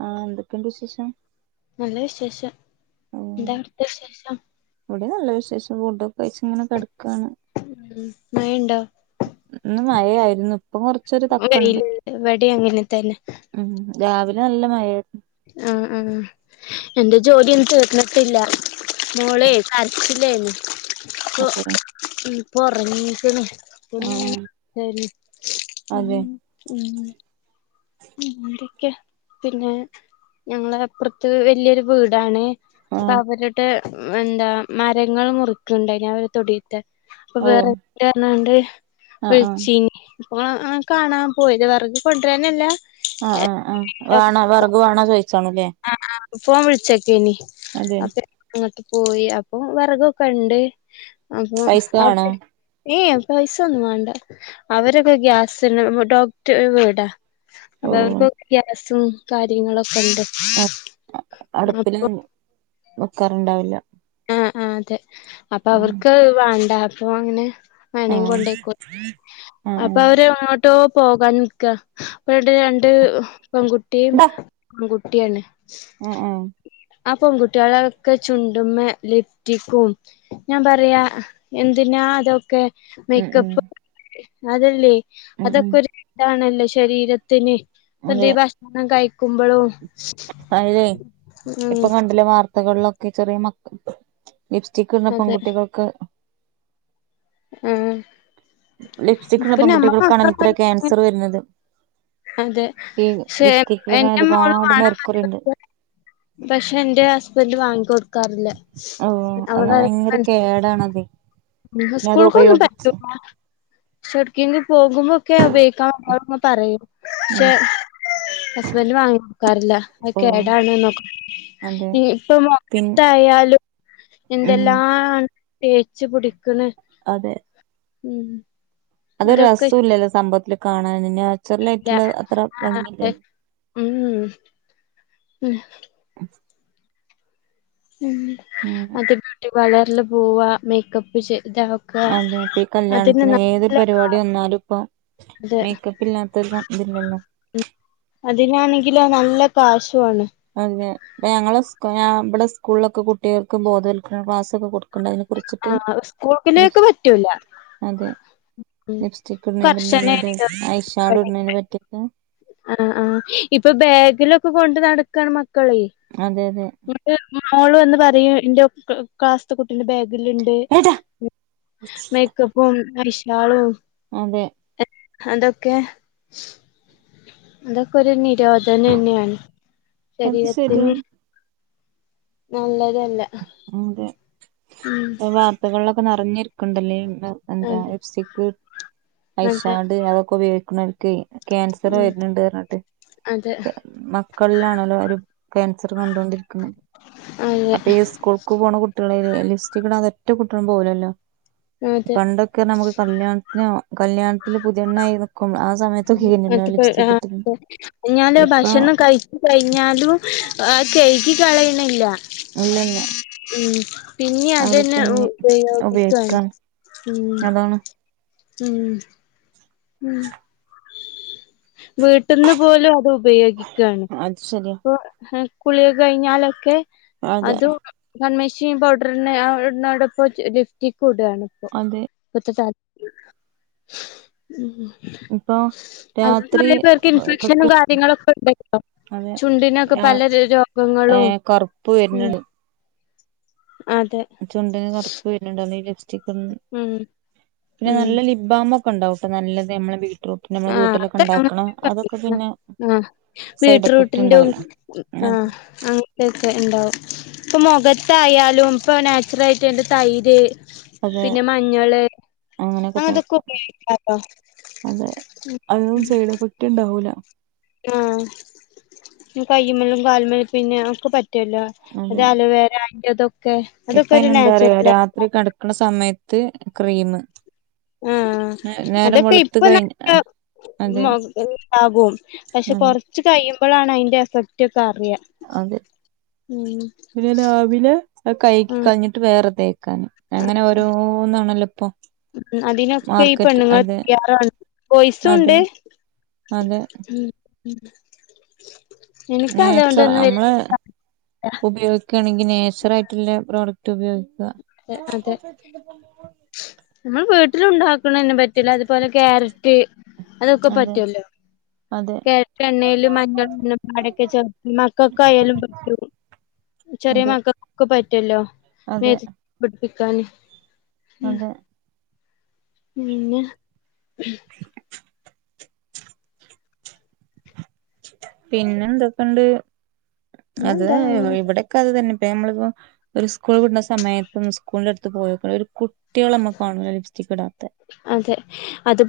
ആഹ് എന്തെക്കെണ്ട് വിശേഷം നല്ല വിശേഷം എന്താ അവ്ട്ത്തെ വിശേഷം ഇവടിം നല്ല വിശേഷം ഫുഡൊക്കെ കൈച്ച്ങ്ങനെ കെടക്കാണ് ഉം മഴണ്ടോ ഇന്ന് മഴയായിരുന്നു ഇപ്പൊ കൊറച്ചൊരു തക്കണ്ട് ഇവടിം അങ്ങനെ തന്നെ ഉം രാവിലെ നല്ല മഴേയ്ര്ന്നു ആഹാ ആഹാ എന്റെ ജോല്യൊന്നും തീർന്നിട്ടില്ല മോളെ കരച്ചിലേന്ന് ഇപ്പൊ അതെ ഇപ്പോ ഒർങ്ങീക്ക്ണ് ആഹ് ഇപ്പൊന്ന്ങ്ങനെ ഉം അതെ ഉം എന്തൊക്കെയ പിന്നെ ഞങ്ങളപ്പ്റത്ത് വല്ല്യൊരു വീടാണ് അപ്പൊ ആഹ് അവരുടെ എന്താ മരങ്ങള് മുറിക്ക്ണ്ടായ്നി അവരെ തൊടി അപ്പൊ ഓ വെറെക്ണ്ടർഞ്ഞാണ്ട് ആഹ് ആഹ് വിൾച്ചീനി ഇപ്പൊങ്ങള് കാണാ പോയ്ത് വെറക് കൊണ്ടരാനല്ല ആ ആ ആ വാണോ വെറക് വാണോ ചോയ്ച്ചാന്ലേ ആ ആ ഫോൺ വിൾച്ചക്കേനി അതെ അപ്പ അങ്ങട്ട് പോയി അപ്പൊ വെറകൊക്കെണ്ട് അപ്പൊ പൈസ വേണോ എ ഏ പൈസൊന്നും വാണ്ട അവരൊക്കെ ഗ്യാസിന് ഡോക്ക്‌ടറെ വീടാ ഓ അപ്പൊ അവർക്ക് ഒക്കെ ഗ്യാസും കാര്യങ്ങളൊക്കെണ്ട് ആ അടുപ്പില് വെക്കാറുണ്ടാവില്ല ആ ആ അതെ അപ്പൊ ആഹ് അവർക്ക് വാണ്ട അപ്പൊ അങ്ങനെ വേണേ ആഹ് കൊണ്ടയ്ക്കോ ആഹ് അപ്പൊ ആഹ് അവര് എങ്ങോട്ടോ പോകാൻ നിക്കാ അപ്പ അവ്ടെ രണ്ട് പെങ്കു ട്ടീം ആങ്കുട്യാണ് അ ആ ആ പെങ്കുട്യാളൊക്കെ ചുണ്ട്മ്മെ ലിഫ്റ്റിക്കും ഞാൻ പറയാ എന്തിനാ അതൊക്കെ ഉം ഉം മേയ്ക്കപ്പ് അതല്ലേ ഉം ഉം അതൊക്കെ ഒരു ഇതാണൊല്ലോ ശരീര ത്തിന് ഇപ്പൊ എന്തേ അതെ ഭക്ഷണം കഴിക്കുമ്പളും അയില്ലെ ഇപ്പൊ കണ്ടില്ലേ വാർത്തകളിലൊക്കെ ചെറിയ മക്ക ലിപ്സ്റ്റിക്ക് ഇട്ന്ന അതെ പെൺകുട്ടികൾക്ക് ആഹാ ലിപ്സ്റ്റിക്ട്ണ പെങ്കുട്ടികൾക്കാണല്ലേ ത്രേ ക്യാൻസറ് വെര്ന്നത് അതെ പക്ഷേ ലിപ്സ്റ്റിക്കിലൊക്കെ എന്റെ മോള് ഒരുപാട് വാണം ന്ന് മെർക്കുറി ഉണ്ട് പറഞ്ഞു പക്ഷെ എന്റെ ഹസ്ബൻ്റ് വാങ്ങി കൊടുക്കാറില്ല ഓ അത് അവളെ ഭയങ്കര കേടാണത് ഉം പിന്നെ അത് സ്കൂൾ കൊന്നും ഉപയോഗിച്ച് പറ്റൂല പക്ഷെട്ക്കേങ്കി പോകുമ്പൊക്കെ ഉപോഗിക്കാ ഓളോട്ങ്ങനെ പറയും ഉം പക്ഷെ ഹസ്ബൻഡ് വാങ്ങി കൊട്ക്കാറില്ല അത് ഓ കേടാണ് ന്ന് ഒക്കെ അതെ ഇപ്പൊ പിൻ മൊകത്തായാലും ഉം എന്തെല്ലാം ആണ് തേച്ച്പിടിക്കണ് അതെ ഉം അതൊരു അതൊക്കെ രസോം ഇല്ലല്ലോ സംഭവത്തിൽ കാണാൻ നാച്ചുറൽ ഇഷ്ടല്ല ആയിട്ടുള്ള അത്ര ആഹ് ഭംഗില്ലല്ലേ അതെ ഉം ഉം ഉം ഉ ഉം അത് ബ്യൂട്ടി പാർലർല് പോവാ മേക്കപ്പ് ചെയ്ത് അതെപ്പ ഈ കല്യാണത്തിന് ഏതൊരു പരിപാടി കാശുണ്ട് വന്നാലും ഇപ്പൊ മേക്കപ്പ് പില്ലാത്ത [unintelligible] ല്ലോ അതിനാണെങ്കിലോ നല്ല കാശുവാണ് അതെ ഇപ്പം ഞങ്ങളെ ഇവടെ സ്കൂളിലൊക്കെ കുട്ടികൾക്കും ബോധവൽക്കരണ ക്ലാസ്സൊക്കെ കൊടുക്ക്ണ്ട് അതിനെ കുറിച്ച് ആ സ്കൂൾക്കിലേക്ക് പറ്റൂല അതെ ഉം ലിപ്സ്റ്റിക് ഇടുന്നേ [unintelligible] ത്തെ കർശനായിരിക്കും ഐഷാർഡ് ഇടുന്നേന് ഇവിടെയൊക്കെ പറ്റിയോക്കെ ആ ആ ഇപ്പൊ ബാഗിലൊക്കെ കൊണ്ട് നടക്കാണ് മക്കളേ അതെ അതെ ന്റെ മോള് വന്ന് പറയും എന്റെ ക്ലാസ് ത്തെ കുട്ടിന്റെ ബാഗിൽണ്ട് ഏട്ടാ ണ്ട് മേക്കപ്പും ഐഷാളും അതെ അതൊക്കെ അതൊക്കെ ഒരു നിരോധനം തന്നെയാണ് അത് ശരീരത്തിന് ശരിയാണ് നല്ലതല്ല ഉം അതെ വാർത്തകളിലൊക്കെ നിറഞ്ഞി ണ്ടല്ല എന്താ അതെ ലിഫ്സ്റ്റിക്ക് അതെ ഐഷാർഡ് അതൊക്കെ ഉപയോഗിക്കണ് ക്കെ ക്യാൻസറ് ഉം വരുന്നുണ്ട് പറഞ്ഞിട്ട് അതെ മക്കളിലാണല്ലോ ഒരു ക്യാൻസർ കൊണ്ടൊണ്ടിരിക്കുന്നത് അതെ അപ്പൊ ഈ സ്കൂൾക്ക് പോണ കുട്ടികളെ ലിപ്സ്റ്റിക്കിടാത ഒറ്റ കുട്ടികളും പോകുലല്ലോ അതെ പണ്ടൊക്കെ നമുക്ക് കല്യാണത്തിനോ കല്യാണത്തിൽ പുതിയെണ്ണായി നിക്കും ആ സ ന്നട്ട് പ്പോ ഞാന് ഇപ്പൊ ഭക്ഷണം കഴിച്ച - കഴിഞ്ഞാലും ആ കയ്കി കളയണില്ല ഇല്ലല്ല ഉം പിന്നെ അത് അതന്നെ പിന്നെ ഉപയോഗിക്കാണ് ഉം അതാണ് ഉം ഉം വീട്ട്ന്ന് പോലും അത് ഉപയോഗിക്കയാണ് അത് ശരിയ കുളി കഴിഞ്ഞാലൊക്കെ അതെ അതു കൺമിഷി, പൗഡറി ഇട്നോടപ്പം ലിഫ്സ്റ്റിക്കും ഇടാണിപ്പോ അതെ ഇപ്പത്ത [unintelligible] ളം ഇപ്പൊ അതി രാത്രി കൊറെ പേർക്ക് ഇൻഫെക്ഷനും കക്കും കാര്യങ്ങളൊക്കെ ഉണ്ടല്ലോ അതെ ചുണ്ടിനൊക്കെ ആ പല രോ ഏ രോഗങ്ങളും കറുപ്പ് ഉം. വരുന്നുണ്ട് അതെ. ചുണ്ടിന് കറുപ്പ് വരുന്നുണ്ടോ ഈ ലിപ്സ്റ്റിക്കും ഉം പിന്നെ ഉം നല്ല ലിപ്. ലിപ്ബാം ഒക്കെ ഉണ്ടാക്കൂട്ടാ നല്ലത് നമ്മളെ ബീറ്റ്റൂട്ടിൻ്റെ നമ്മള് ആഹ് വീട്ടിലൊക്കെ അത് ഉണ്ടാക്ക്‌ണെ അതൊക്കെ പിന്നെ. സൈഡ് എഫക്ട് ബീടറൂട്ടിന്റെ ഉണ്ടാവല്ലോ അത് ആഹ അങ്ങനത്തൊക്കെ ഉണ്ടാവും ഇപ്പൊ മുഖത്തായാലും ഇപ്പൊ നാച്ചുറൽ ആയിട്ട് എന്റെ തൈര് അത് പിന്നെ മഞ്ഞള് അങ്ങനെയൊക്കെ തേക്ക അങ്ങനതൊക്കെ ഉപയോഗിക്കാലോ അതെ അതും സൈഡ് എഫക്ട് ഉണ്ടാവൂല ആഹ് കയ്യ്മല്ലും കാൽമല്ലും പിന്നെ ഒക്കെ പറ്റ പറ്റല്ലോ അത് അതെ അലോവേര അതിന്റെ അതൊക്കെ അതൊക്കെ ഒരു നാച്ചുറൽ ആ ഇത്ര കടക്കണ സമയത്ത് ക്രീം ആഹ് നേരം അതൊക്കെ വെളുത്ത ഇപ്പൊ കഴിഞ്ഞ നല്ല അതെ ഉണ്ടാകും പക്ഷെ അതെ കൊറച്ച് കഴിയുമ്പോഴാണ് അതിന്റെ എഫക്റ്റ് ഒക്കെ അറിയ അതെ പിന്നെ രാവിലെ കൈക്ക് ഉം കഴഞ്ഞിട്ട് വേറെ തേക്കാന് അങ്ങനെ ഓരോന്നാണല്ലോ ഇപ്പൊ. ഉം അതിനൊക്കെ ഈ മാർക്കറ്റ് പെണ്ണുങ്ങൾ അതെ തയ്യാറാണ് അതെ ബോയ്‌സുണ്ട്. അതെ. എനിക്ക് അതൊണ്ട്ന്നും വല്യത ഉപയോഗിക്കാണെങ്കിൽ നെച്ചറായിട്ടുള്ള പ്രോഡക്റ്റ് ഉപയോഗിക്കുക. അതെ [unintelligible] നമ്മൾ വീട്ടിൽ ഉണ്ടാക്കണന്നെ പറ്റില്ല അതുപോലെ ക്യാര അതൊക്കെ അതെ പറ്റോലോ അതെ ക്യാരറ്റ്എണ്ണയില് മഞ്ഞളും [unintelligible] ചേർത്ത് മക്കൾക്കയാലും പറ്റും. ചെറിയ അതെ മക്കൾക്കൊക്കെ പറ്റുവല്ലോ നേ അതെ [inaudible] പിടിപ്പിക്കാന്. അതെ. പിന്നെ. പിന്നെ എന്തൊക്കെണ്ട് അത് പിന്നെന്താ അങ്ങനെ ഇവിടൊക്കെ അത് തന്നെ ഇപ്പ നമ്മളിപ്പോ. ഒരു സ്കൂൾ വിടുന്ന സമയത്തും സ്കൂളിൻ്റെ അടുത്ത് പോയ് നോക്കേണ്ടു ഒരു കുട്ടിളെ നമ്മക്ക് കാണുല്ല ലിപ്സ്റ്റിക് ഇടാതെ. അതെ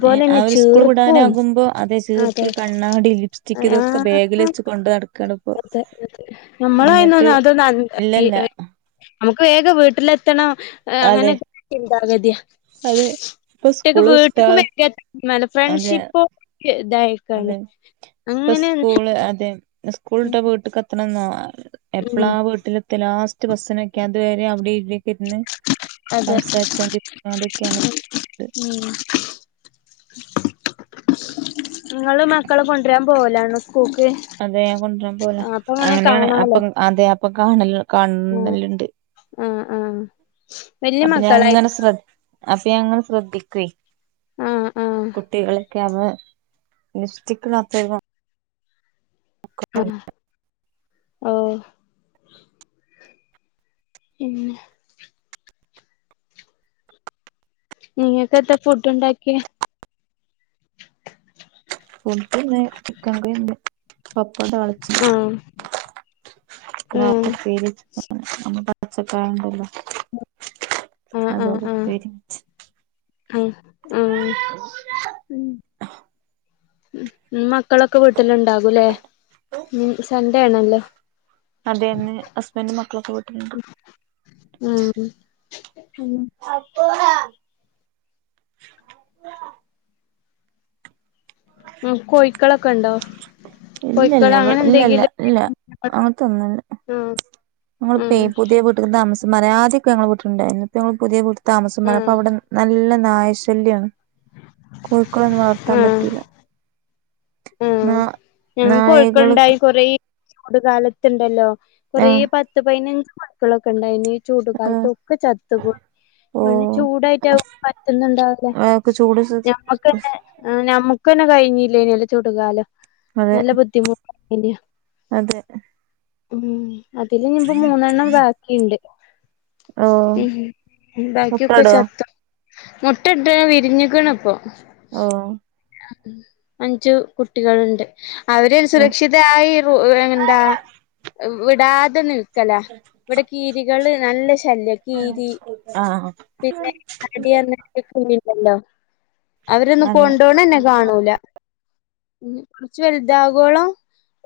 [inaudible] ഏ ആ ഒരു സ്കൂൾ ചീർപ്പും വിടാനാകുമ്പോ അതെ ചീർപ്പ് കണ്ണാടി ലിപ്സ്റ്റി. [unintelligible] ഇതൊക്കെ ബാഗിൽ വെച്ച് കൊണ്ട് നടക്കാണ് ഇപ്പൊ. നമ്മളായിനന്ന് അതൊന്നും ഇല്ലല്ല [unintelligible] നമുക്ക് വേഗം വീട്ടിലെത്തണം അങ്ങനെ അതെ [unintelligible] ചിന്താഗതിയാ. അതെ. ഇപ്പൊ കുട്ടിക്ക് സ്കൂള് വിട്ടാ വീട്ടുക്കും വ [inaudible] അതെ ഫ്രണ്ട്ഷിപ്പോ ഇതായി. അതെ ഇപ്പൊ സ്കൂൾ അതെ. സ്കൂൾ വിട്ട വീട്ടിക്ക് എത്തണെന്നോ ഉം എപ്പളാ വീട്ടിൽ. ലാസ്റ്റ് ബസ്സിനൊക്കെ അതുവരെ അവിടെ ഇവിടേക്ക് ഇരുന്ന്. അതെ സംസാരിച്ചൊണ്ടിരി [unintelligible] അതൊക്കെയാണ്. ഉം. നിങ്ങള് മക്കളെ കൊണ്ടരാൻ പോവലാണോ സ്കൂൾക്ക്. അതെ ഞാൻ കൊണ്ടരാൻ പോല ആഹ് അപ്പൊ അങ്ങനെ അങ്ങനെയാണ് കാണാലോ അപ്പം അതെ അപ്പം കാണല് ആഹ് കാണലുണ്ട്. ആഹ് ആഹ് വല്യ അപ്പൊ ഞാൻ മക്കളായി അങ്ങനെ ശ്ര അപ്പ ഞാൻ അങ്ങനെ ശ്രദ്ധിക്കുവേ. ആഹ് ആഹ് കുട്ടികളൊക്കെ അവ ലിപ്സ്റ്റിക് ഇടാതെന് [unintelligible] ഓ പിന്നെ. നിങ്ങകെന്താ ഫുഡ് ഉണ്ടാക്കിയേ. ഓല്ക്ക്‌ ഇന്ന് ചിക്കൻ കറിണ്ട് പപ്പ തളിച്ചത് ആഹ് ഉം [unintelligible] ഉപേരോ വെച്ചതും നമ്മ പച്ചക്കായണ്ടല്ലോ ആഹ് അതോണ്ട് ആഹ് ഉപ്പേരി വെച്ച് ആഹ് ആ ഉം ഉം മക്കളൊക്കെ വീട്ടിൽ ഉണ്ടാകൂല്ലേ ഉം സൺഡേ ആണല്ലോ. അതെന്നെ ഹസ്ബൻഡും മക്കളൊക്കെ വീട്ടിലുണ്ട്. ഉം [unintelligible] കോഴിക്കളൊക്കെ ഉണ്ടോ. ഇല്ലല്ല കോഴിക്കള് ഇവ അങ്ങനെ ഇല്ലല്ല എന്തെങ്കിലും ഇല്ല അങ്ങനത്തൊന്നുല്ല. ഉം ഉം ഞങ്ങളിപ്പേ പുതിയ വീട്ടിക്ക് താമസം മാറി ആദ്യാക്കെ ഞങ്ങളുടെ വീട്ടിൽ ഉണ്ടായിരുന്നു ഇപ്പ പുതിയ വീ. താമസം മാറി ഉം അപ്പം അവിടെ നല്ല നായശല്യമാണ് കോഴിക്കോളൊന്നും വളർത്താൻ ഉം പറ്റൂല. ഉം നാ ഞങ്ങൾക്ക് നായകള് കോഴിക്കളുണ്ടായി കൊറെ. ചൂട് കാലത്തുണ്ടല്ലോ കൊറേ ആഹ് പത്ത് പതിനഞ്ച് മക്കളൊക്കെ ഉണ്ടായിന്. ചൂട് ആഹ് കാലത്തൊക്കെ ചത്തുപോയി ഓ മണ്ണ് ചൂടായിട്ട് അവും പറ്റുന്നുണ്ടാവില്ല. ആക്കെ ചൂട്. [inaudible] ആ നമ്മക്ക് തന്നെ കഴിഞ്ഞില്ലേ യ് നി ചൂടുകാലം. അതെ നല്ല ബുദ്ധിമുട്ട് ഇലയേനെ. അതെ ഉം അതില് ഞ്ഞിപ്പം മൂന്നെണ്ണം ബാക്കിണ്ട്. ഓ ഉം മുട്ടടോ ബാക്കിയുക്കച്ചത്ത്. മുട്ട ഇട്ട വിരിഞ്ഞിക്ക്ണ് ഇപ്പൊ. ഓ അഞ്ച് കുട്ടികളുണ്ട്. അവര് സുരക്ഷിതായി എന്താ വിടാതെ നിൽക്ക. ല ഇവിടെ കിരികൾ നല്ല ശല്യ കീരി. ആഹ് പിന്നെ [unintelligible] അവരൊന്നും അതെ കൊണ്ടോണതന്നെ കാണൂല. കുറച്ച് വലുതാവോളം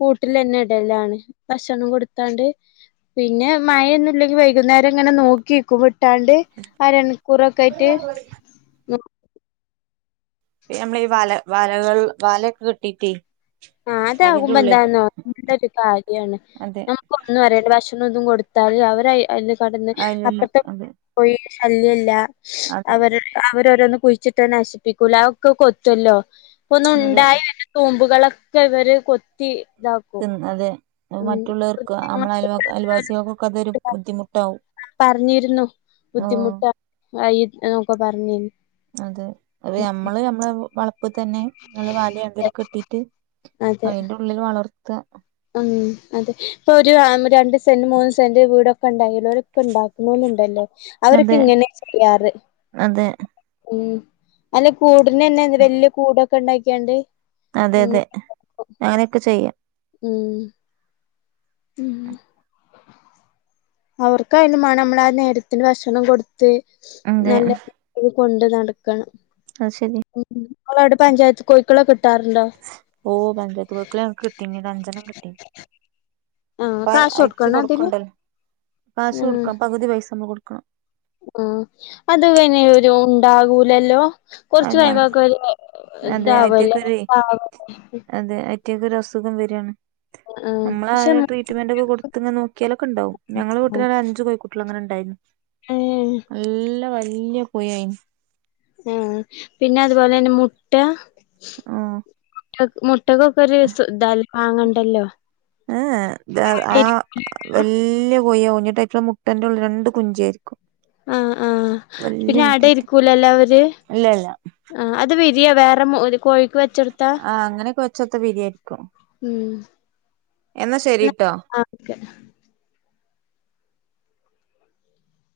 കൂട്ടിൽ തന്നെ ഇടലാണ് ഭക്ഷണം കൊടുത്താണ്ട്. പിന്നെ മഴൊന്നുംല്ലെങ്കി വൈകുന്നേരം ഇങ്ങനെ നോക്കിക്കും വിട്ടാണ്ട് ആര [unintelligible] നമ്മള ഈ വല വലകൾ വലയൊക്കെ കേട്ടിട്ടെ ആഹ് അതാകുമ്പോ എന്താന്നോ നല്ലയൊരു കാര്യമാണ്. അതെ ഒന്നുമറിയണ്ട ഭക്ഷണം ഒന്നും കൊടുത്താല് അവര് അതില് കടന്ന് അയിലുള്ള അപ്പത്തെ. അതെ കോഴി ശല്യം ഇല്ല അതെ അവർ അവര് ഓരോന്ന് കുഴിച്ചിട്ട നശിപ്പിക്കൂല ഒക്കെ കൊത്തല്ലോ ഇപ്പ ഒന്ന അതെ ഉണ്ടായി. തോമ്പുകളൊക്കെ ഇവര് കൊത്തി ഇതാക്കും. അതെ ഉം മറ്റുള്ളവർക്ക് നമ്മളെ ആയ അയൽവാസികൾക്കൊക്കെ അതൊരു ബുദ്ധിമുട്ടാവും. പറഞ്ഞിരുന്നു ആഹ് ബുദ്ധിമുട്ട നോക്ക പറഞ്ഞിരുന്നു. അതെ അത് നമ്മള് നമ്മളെ വള പപ്പ് തന്നെ വല എന്തെങ്കിലും കേട്ടിട്ട് അതെ അതിന്റെ ഉള്ളിൽ വളർത്ത. ഉം അതെ ഇപ്പൊ ഒരു രണ്ട് സെന്റ് മൂന്ന് സെന്റ് വീടൊക്കെ ഉണ്ടാവുള്ളു. ഉണ്ടാക്കുന്നോൽലുണ്ടലോ അവരൊക്കെ അതെ ഇങ്ങനെ ചെയ്യാറ് അതെ മ്മ്. അല്ല കൂടിനനേ വലിയ കൂടൊക്കെ ഉണ്ടാക്കിയണ്ട്. അതെ അതെ അങ്ങനെയൊക്കെ ചെയ്യാം. ഉം. ഉം അവർക്ക് അയ്മാനം നമ്മള ആ നേരത്തിന് ഭക്ഷണം കൊടു ത്ത് അതെ നല്ലരീതി കൊണ്ട് നടക്കണം. ആ ശരി. നിങ്ങടവിടെ പഞ്ചായത്ത് കോഴിക്കളേ കിട്ടാറുണ്ടോ. ഓ പഞ്ചായത്ത് കോഴിക്കളാ ഞങ്ങൾക് കിട്ടിനി അഞ്ചണ്ണം കിട്ടി. ആഹ് അപ്പ കാശ് അയച്ച് കൊടുക്കണോ അതിന് കൊടുക്കണ്ടല്ലോ കാശ് ആഹ് കൊടുക്കണം പകുതി പൈസ നമ്മൾ കൊടുക്കണം. ആഹ് അത് പിന്നെഒരു ഉണ്ടാകൂലല്ലോ. കൊറച്ച് അത് ഞ കഴിയുമ്പോ അതെ ഇതാവലൊ? അയിറ്റക്കൊരു അതെ. പ്രത്യേക ഒരു അസുഖം വരിയാണ്. നമ്മള പക്ഷെ അവരെ ട്രീറ്റ്മെന്റ് ഒക്കെ കൊടുത്ത് നോക്കിയലൊക്കെ ഉണ്ടാവും ഞങ്ങൾ വീട്ടിലാന്നേ അഞ്ച് കോയി കുട്ട്യാ അങ്ങനെ ഉണ്ടായിരുന്നു ഏഹ് നല്ല വല്യ പുഴ അയ്നു ഉം പിന്നെ അതുപോലെ തന്നെ മുട്ട ആഹ് മുട്ടകൊക് ക്കൊരു ഒരുതാണ് മങ്ങണ്ടല്ലോ ഏഹ് ദാ ആ [unintelligible] വല്യ കോയി ആവും കുഞ്ഞി ട്ടൈപ്പുള്ള മുട്ടന്റെ ഉള്ളിൽ രണ്ട് കുഞ്ചിയായിരിക്കും. ആഹ് ആഹ് വല്യ പിന്നെ അട മുട്ടയായിട്ട് ഇരികുലലോ അവര്. ഇല്ല ഇല്ല ആഹ് അത് വിരിയോ വേറെ കോഴിക്ക് വെച്ചെടു ആ് അങ്ങനെക്കെ വെച്ചോട്ത [unintelligible] ഉം എന്നാ ശരിട്ടോ ആക്കെ